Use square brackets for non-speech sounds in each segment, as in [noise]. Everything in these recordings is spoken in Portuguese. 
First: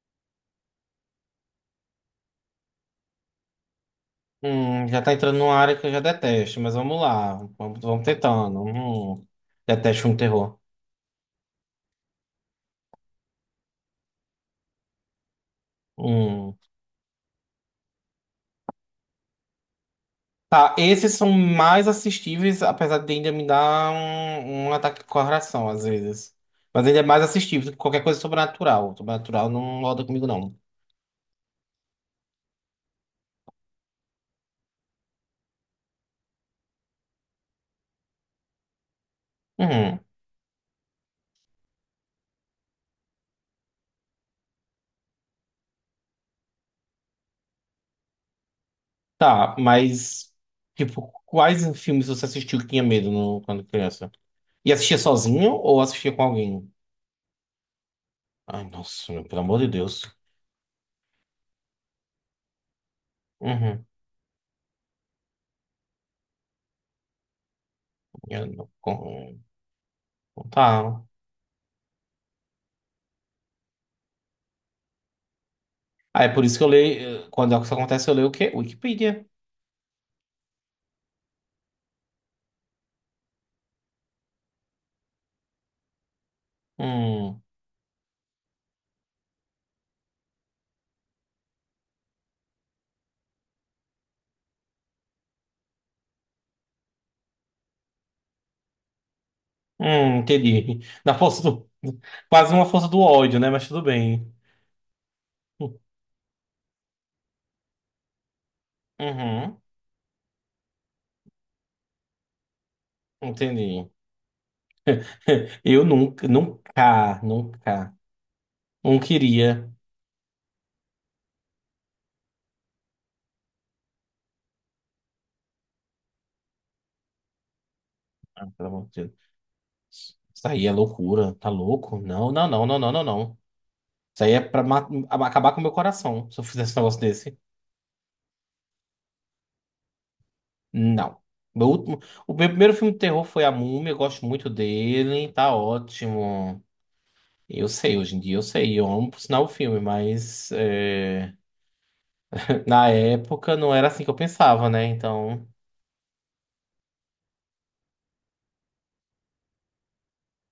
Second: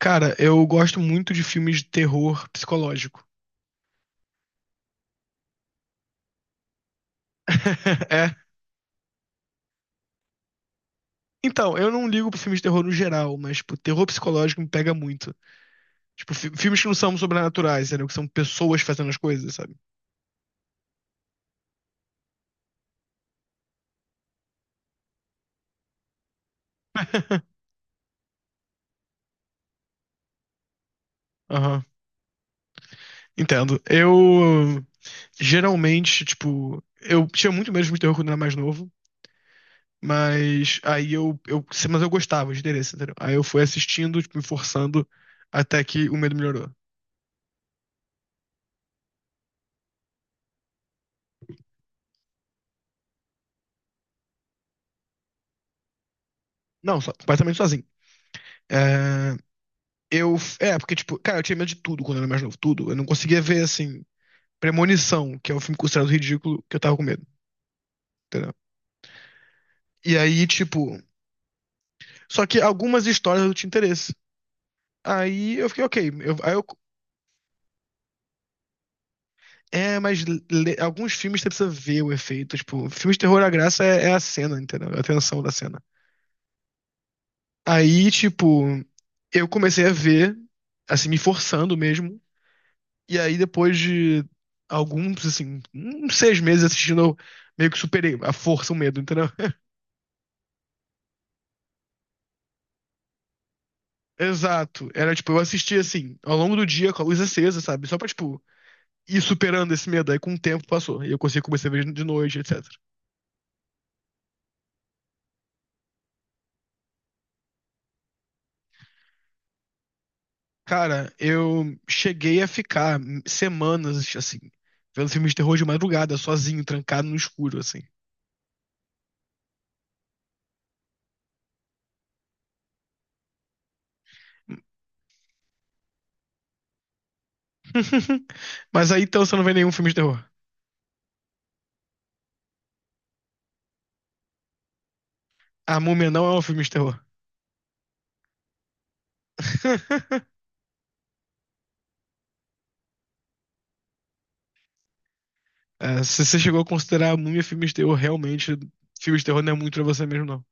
Cara, eu gosto muito de filmes de terror psicológico. Já tá entrando numa área que eu já detesto, mas vamos lá. Vamos [laughs] É. tentando. Detesto um terror. Então, eu não ligo pra filmes de terror no geral, mas, tipo, terror psicológico me pega muito. Tipo, Hum. filmes que não são sobrenaturais, entendeu? Que são pessoas fazendo as coisas, sabe? Tá, esses são mais assistíveis, apesar de ainda me dar um ataque de coração às vezes. Mas ainda é mais [laughs] assistível do que qualquer coisa sobrenatural. Sobrenatural não roda comigo, não. Aham. Entendo. Eu geralmente, tipo, eu tinha muito medo de filme de terror quando eu era mais novo. Hum. Mas aí eu, eu, mas eu gostava de interesse, entendeu? Aí eu fui assistindo, tipo, me forçando até que o medo melhorou. Tá, mas, tipo, quais filmes você assistiu que tinha medo quando criança? E assistia sozinho ou assistia com alguém? Não, só, completamente sozinho. Ai, nossa, meu, É, pelo amor de Deus. Porque, tipo, cara, eu tinha medo de tudo quando eu era mais novo, tudo. Eu não conseguia ver, Uhum. assim, Premonição, que é um filme considerado ridículo, que eu tava com medo, Eu entendeu? não- E aí, tipo, Tá. só que algumas histórias eu tinha interesse. Aí eu fiquei, ok, Ah, é eu, por aí isso eu, que eu leio. Quando isso acontece, eu leio o quê? Wikipedia. É, mas alguns filmes você precisa ver o efeito. Tipo, filmes de terror, a graça é a cena, entendeu? É a tensão da cena. Hum, Aí, tipo, eu comecei a ver, assim, me forçando mesmo. E aí, depois de alguns, assim, uns seis meses assistindo, eu meio que superei a força, o medo, entendeu? [laughs] Entendi. Na força do. Quase uma força do ódio, né? Mas tudo bem. Exato. Era, tipo, eu assistia, assim, ao longo do dia com a luz acesa, sabe? Só pra, tipo, ir Uhum, superando esse medo. Aí, com o tempo, passou. E eu consegui começar a ver de noite, etc. entendi. [laughs] Eu nunca, não queria. Cara, eu cheguei a ficar semanas, assim, vendo filmes de terror de madrugada, sozinho, trancado no escuro, assim. Ah, pelo amor de Deus. Isso aí é loucura, tá louco? Não, não, não, não, não, não, não. Isso aí é acabar com o meu coração, se eu fizesse um negócio desse. [laughs] Mas aí então você não vê nenhum filme de terror. Não. Meu último, o meu primeiro filme de terror foi A Múmia, eu gosto muito dele, tá A Múmia não é um ótimo. filme de terror. Eu sei, hoje em dia eu sei, eu amo por sinal o filme, [laughs] mas é, [laughs] na época não era assim que eu pensava, né? Então, É, se você chegou a considerar a Múmia filme de terror, realmente, filme de terror não é muito pra você mesmo, não.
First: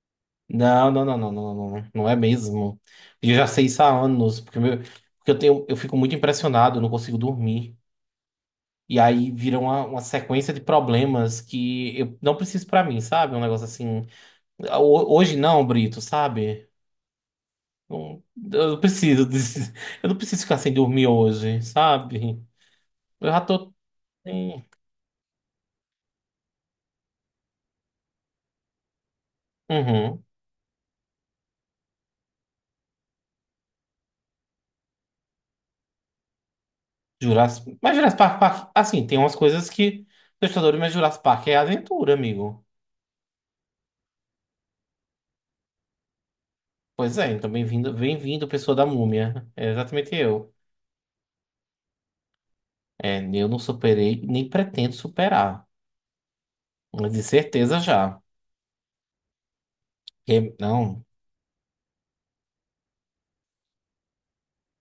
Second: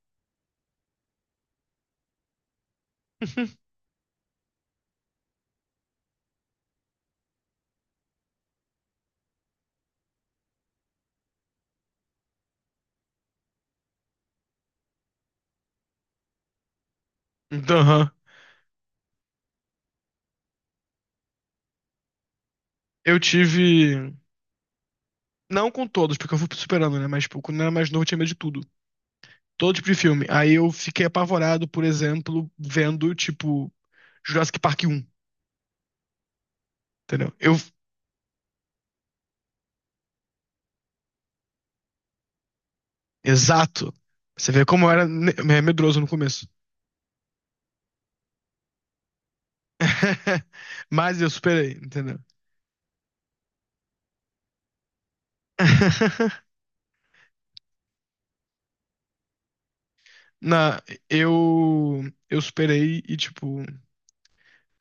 não, não, não, não, não, não, não, não é mesmo. E eu já sei [laughs] isso há anos, porque eu tenho, eu fico muito impressionado, eu não consigo dormir. E aí vira uma sequência de problemas que eu não preciso pra mim, sabe? Um negócio assim. Hoje não, Brito, sabe? Então, aham. Não- Eu não preciso disso. [laughs] Eu não preciso ficar sem dormir hoje, sabe? Eu Eu já tô. tive. Sim. Não com todos, porque eu fui superando, né? Mas, tipo, quando eu era mais novo, eu tinha medo de tudo. Todo tipo de Uhum. filme. Aí eu fiquei apavorado, por exemplo, vendo, tipo, Jurassic Park 1. Entendeu? Mas Jurassic Park, assim, tem umas coisas que... Assustador, mas Jurassic Park é aventura, amigo. Exato. Você vê como eu era medroso no começo. Pois é, então bem-vindo, bem-vindo, pessoa da múmia. É exatamente [laughs] eu. Mas eu superei, entendeu? É, eu não superei, nem pretendo superar. [laughs] Mas de certeza já. Na, Não. eu, eu superei e, tipo.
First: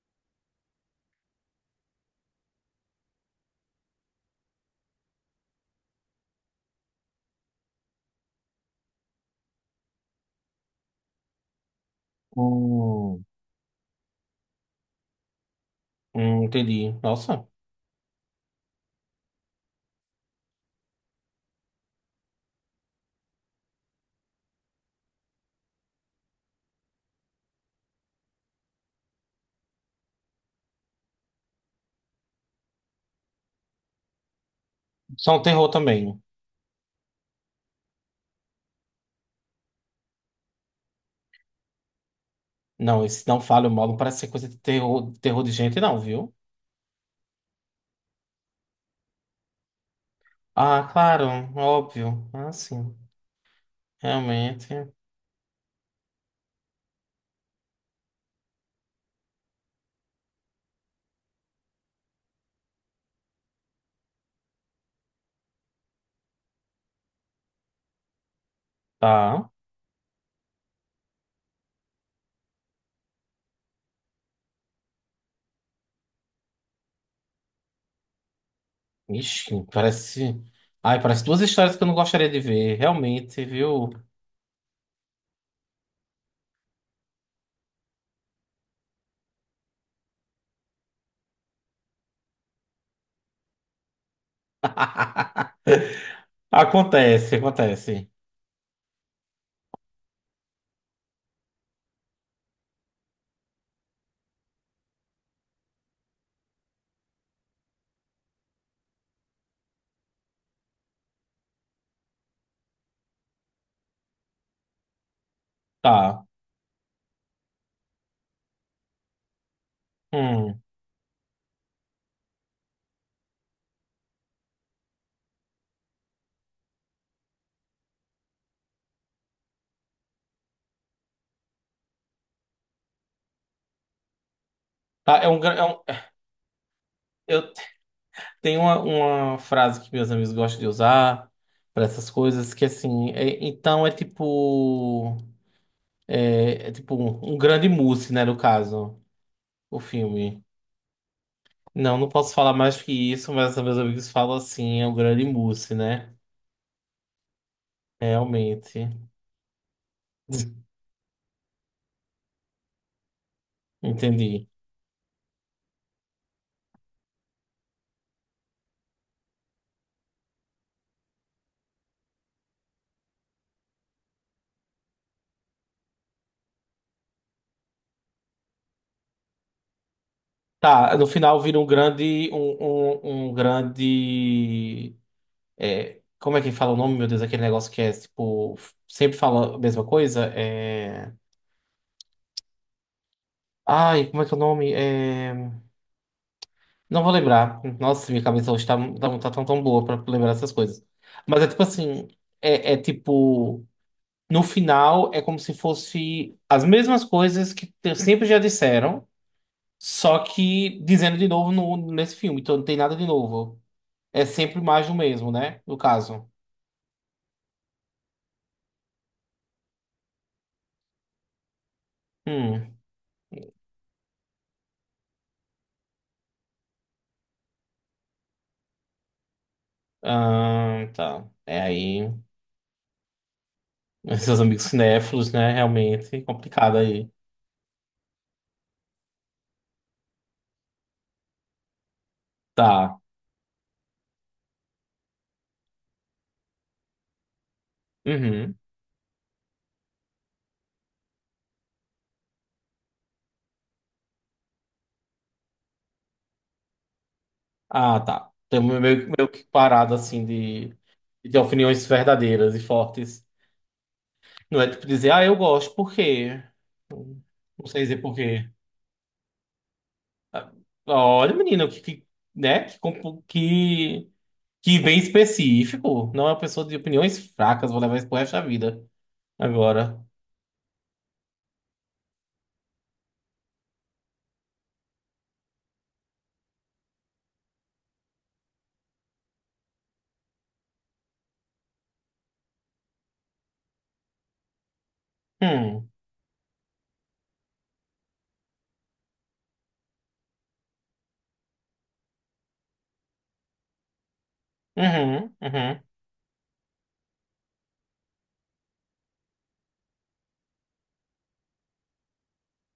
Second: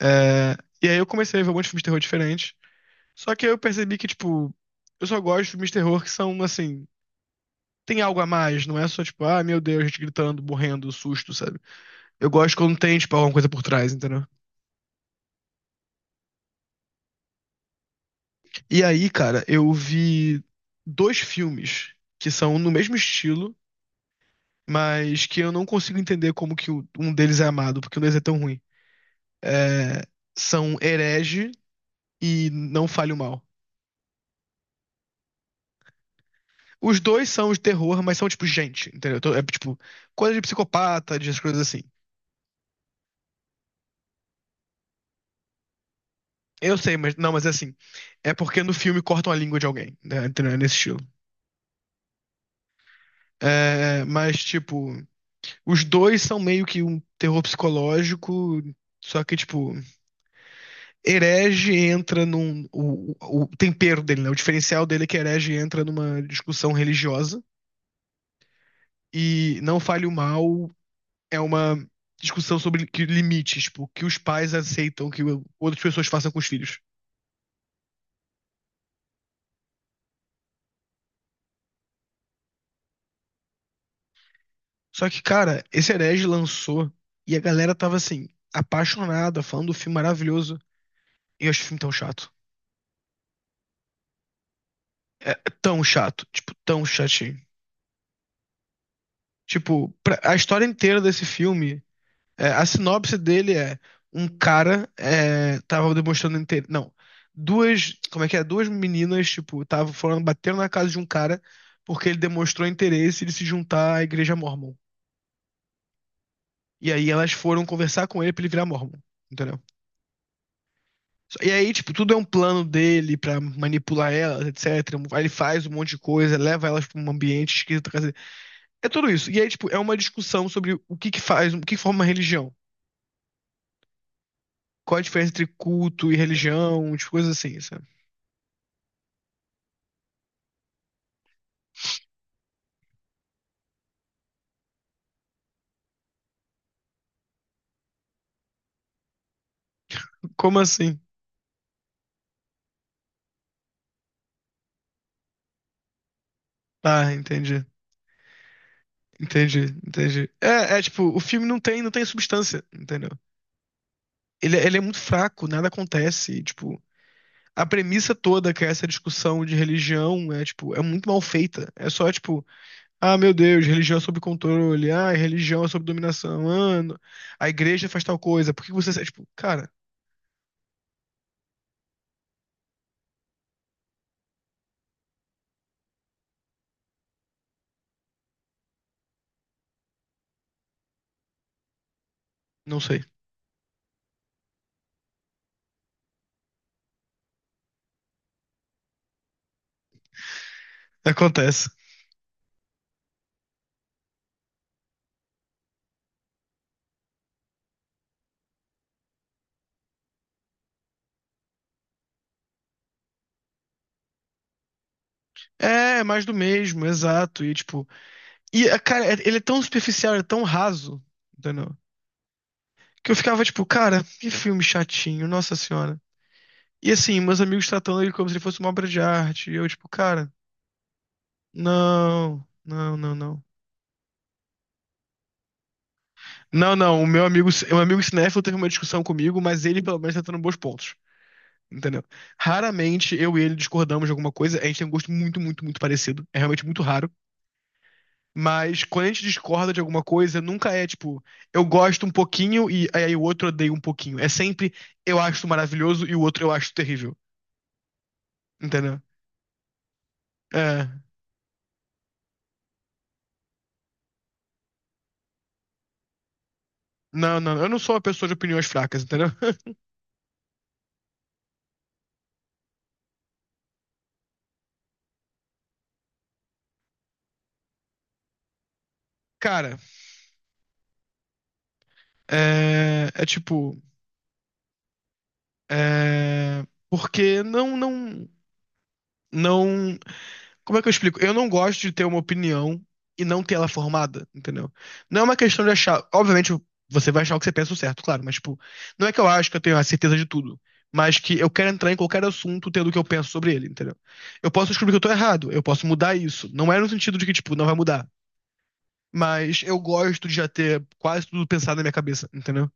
é, e aí eu comecei a ver um monte de filme de terror diferente. Só que aí eu percebi que, tipo, eu só gosto de filmes de terror que são, assim, tem algo a mais. Não é só, tipo, ah, meu Deus, gente gritando, morrendo, susto, sabe? Eu gosto quando tem, tipo, Hum, alguma coisa por trás, entendeu? Entendi. Nossa. E aí, cara, eu vi dois filmes que são no mesmo estilo mas que eu não consigo entender como que um deles é amado, porque um deles é tão ruim. É, são Herege e Não Fale o Mal. Só um terror também. Os dois são de terror, mas são tipo gente, entendeu? Então, é tipo coisa de psicopata, de coisas assim. Não, esse não falha mal, não parece ser coisa de terror, terror de gente, não, viu? Eu sei, mas não, mas é assim. É porque no filme cortam a língua de alguém, né? Entendeu? É nesse Ah, estilo. claro, óbvio. Ah, sim. É, mas tipo, Realmente. os dois são meio que um terror psicológico, só que tipo Herege entra num. O tempero dele, né? O diferencial dele é que Herege entra numa discussão religiosa Tá. e Não Fale o Mal é uma discussão sobre que limites, tipo, que os pais aceitam que outras pessoas façam com os filhos. Ixi, parece. Ai, parece duas histórias que eu não gostaria de ver, realmente, viu? Só que, cara, esse Herege lançou e a galera tava assim, apaixonada, falando do filme maravilhoso. E eu acho o filme tão chato. É [laughs] tão chato, tipo, tão Acontece, chatinho. acontece. Tipo, a história inteira desse filme é, a sinopse dele é um cara é, tava demonstrando interesse. Não, duas. Como é que é? Duas meninas, tipo, estavam falando, bateram na casa de um cara porque ele demonstrou interesse de se juntar à igreja mórmon. Tá. E aí elas foram conversar com ele pra ele virar mórmon, entendeu? Hum. E aí, tipo, tudo é um plano dele pra manipular elas, etc. Aí ele faz um monte de coisa, leva elas pra um ambiente esquisito. Quer dizer, é tudo isso. E aí, tipo, é uma discussão sobre o que que faz, o que forma religião. Qual a Tá, diferença entre culto e religião, tipo, coisas eu assim. tenho uma frase que meus amigos gostam de usar para essas coisas, que assim, então é tipo. É, é tipo um grande mousse, né, no caso, o filme. Como assim? Não, não posso falar mais que isso, mas meus amigos falam assim, é um grande mousse, né? Tá, entendi. Realmente. Entendi, entendi. [laughs] É, é tipo, o filme não tem, não tem substância, entendeu? Entendi. Ele é muito fraco, nada acontece, e, tipo, a premissa toda que é essa discussão de religião é tipo, é muito mal feita. É só tipo, ah, meu Deus, religião é sob controle, ah, religião é sob dominação, ah, a igreja faz tal coisa, por que você, é, tipo, cara, Tá, no final vira um grande, um grande, é, como é que fala o nome, meu Deus, aquele negócio que é, tipo, sempre fala a mesma coisa, é... não sei. Ai, como é que é o nome? É... Não vou lembrar. Nossa, minha cabeça hoje tá tão, tão boa pra lembrar essas coisas. [laughs] Mas é tipo Acontece. assim, é, é tipo, no final é como se fosse as mesmas coisas sempre já disseram, só que dizendo de novo nesse filme, então não tem nada de novo. É sempre mais do mesmo, né? No É, é mais caso. do mesmo, exato, e tipo, e ah, cara, ele é tão superficial, é tão raso, entendeu? Hum. Que eu ficava tipo, cara, que filme chatinho, nossa senhora. E assim, meus amigos tratando ele como se ele fosse uma obra de arte. E eu, tipo, cara, Ah, tá. É aí. não, não, não, não. [laughs] Seus amigos cinéfilos, né? Realmente Não, complicado não, aí. O meu amigo cinéfilo teve uma discussão comigo, mas ele pelo menos tá tendo bons pontos. Entendeu? Tá. Raramente eu e ele discordamos de alguma coisa. A gente tem um gosto muito, muito, muito parecido. É realmente muito raro. Uhum. Mas quando a gente discorda de alguma coisa, nunca é tipo, eu gosto um pouquinho e aí o outro odeia um pouquinho. É sempre eu acho maravilhoso e o outro eu acho terrível. Ah, tá. Estamos Entendeu? meio, meio que parado, assim, É. de opiniões verdadeiras e fortes. Não é tipo dizer, ah, eu gosto, por quê? Não, não, Não eu não sei sou dizer uma por pessoa de quê. opiniões fracas, entendeu? [laughs] Ah, Olha, menino, né? Que bem específico. Não é uma pessoa de opiniões fracas, vou levar isso pro resto da vida. Cara, Agora. é, é tipo, é, porque não, não, não, como é que eu explico? Eu não gosto de ter uma opinião e não ter ela formada, entendeu? Não é uma questão de Hum. achar, obviamente você vai achar o que você pensa o certo, claro, mas tipo, não é que eu acho que eu tenho a certeza de tudo, mas que eu quero entrar em qualquer assunto tendo o que eu penso sobre ele, entendeu? Eu posso descobrir que eu tô Uhum, errado, eu uhum. posso mudar isso, não é no sentido de que tipo, não vai mudar. Mas eu gosto de já ter quase tudo pensado na minha cabeça, entendeu?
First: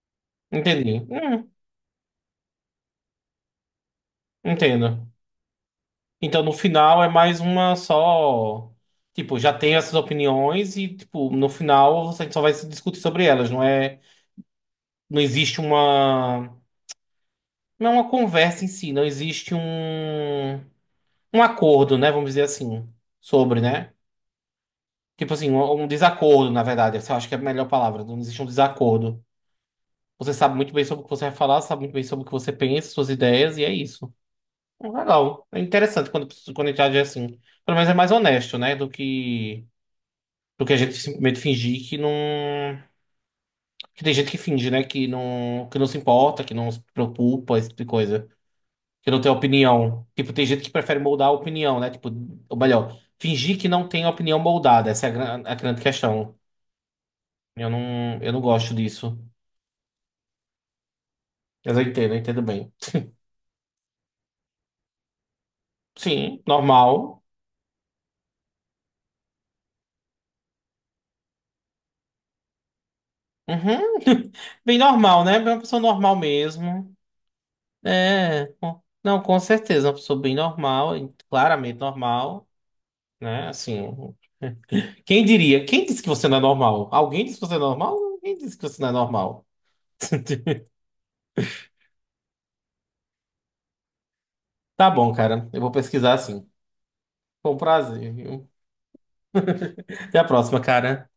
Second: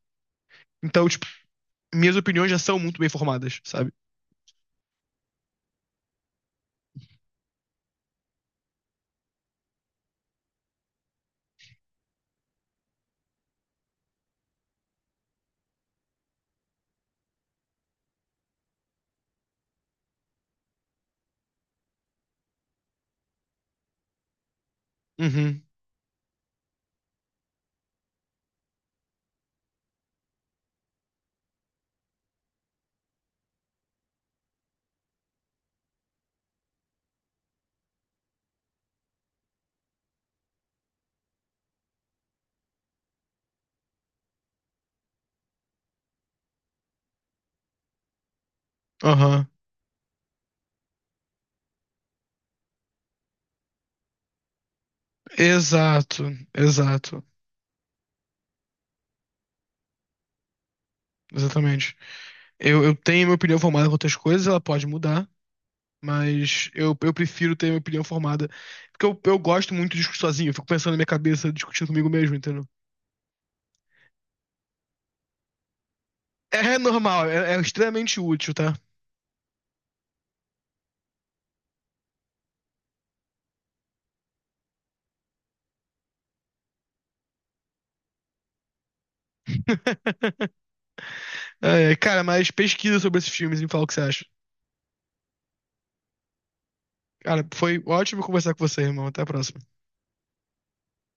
Entendi. Então, tipo, Uhum, minhas opiniões já são muito bem formadas, sabe? entendo. Então, no final, é mais uma só. Tipo, já tem essas opiniões e, tipo, no final você só vai se discutir sobre elas. Não é. Não existe uma. Não é uma conversa em si. Não existe um. Um acordo, né? Vamos dizer assim. Sobre, né? Tipo assim, Uhum, um desacordo, na verdade. Eu acho que é a melhor palavra. Não existe um desacordo. Você sabe muito bem sobre o que você vai falar, sabe muito bem sobre o que você pensa, suas ideias, e é isso. Legal. É interessante quando a gente age assim. Pelo menos é mais honesto, né? Do que a gente simplesmente fingir que não. Que tem gente que finge, né? Que não se importa, que não se preocupa, esse tipo de coisa. Que não tem aham. opinião. Tipo, tem gente que prefere moldar a opinião, né? Tipo, ou melhor, fingir que não tem opinião moldada. Essa é a grande Exato, questão. exato. Eu não gosto disso. Mas Exatamente. Eu entendo bem. Eu tenho minha opinião formada com outras coisas, ela pode mudar, Sim, mas eu normal. prefiro ter minha opinião formada. Porque eu gosto muito de discutir sozinho, eu fico pensando na minha cabeça, discutindo comigo mesmo, entendeu? Uhum. [laughs] Bem normal, né? Bem uma pessoa normal É mesmo. normal, é extremamente útil, tá? Não, com certeza, uma pessoa bem normal, e claramente normal, né? Assim, um, quem diria? Quem disse que você não é normal? Alguém disse que você é normal? Quem disse que você não é normal? [laughs] É, cara, mas pesquisa sobre esses filmes e me fala o que você acha. Tá bom, cara, eu vou pesquisar assim. Cara, Foi um foi prazer, ótimo viu? conversar com você, irmão. Até a próxima. Até a próxima, cara.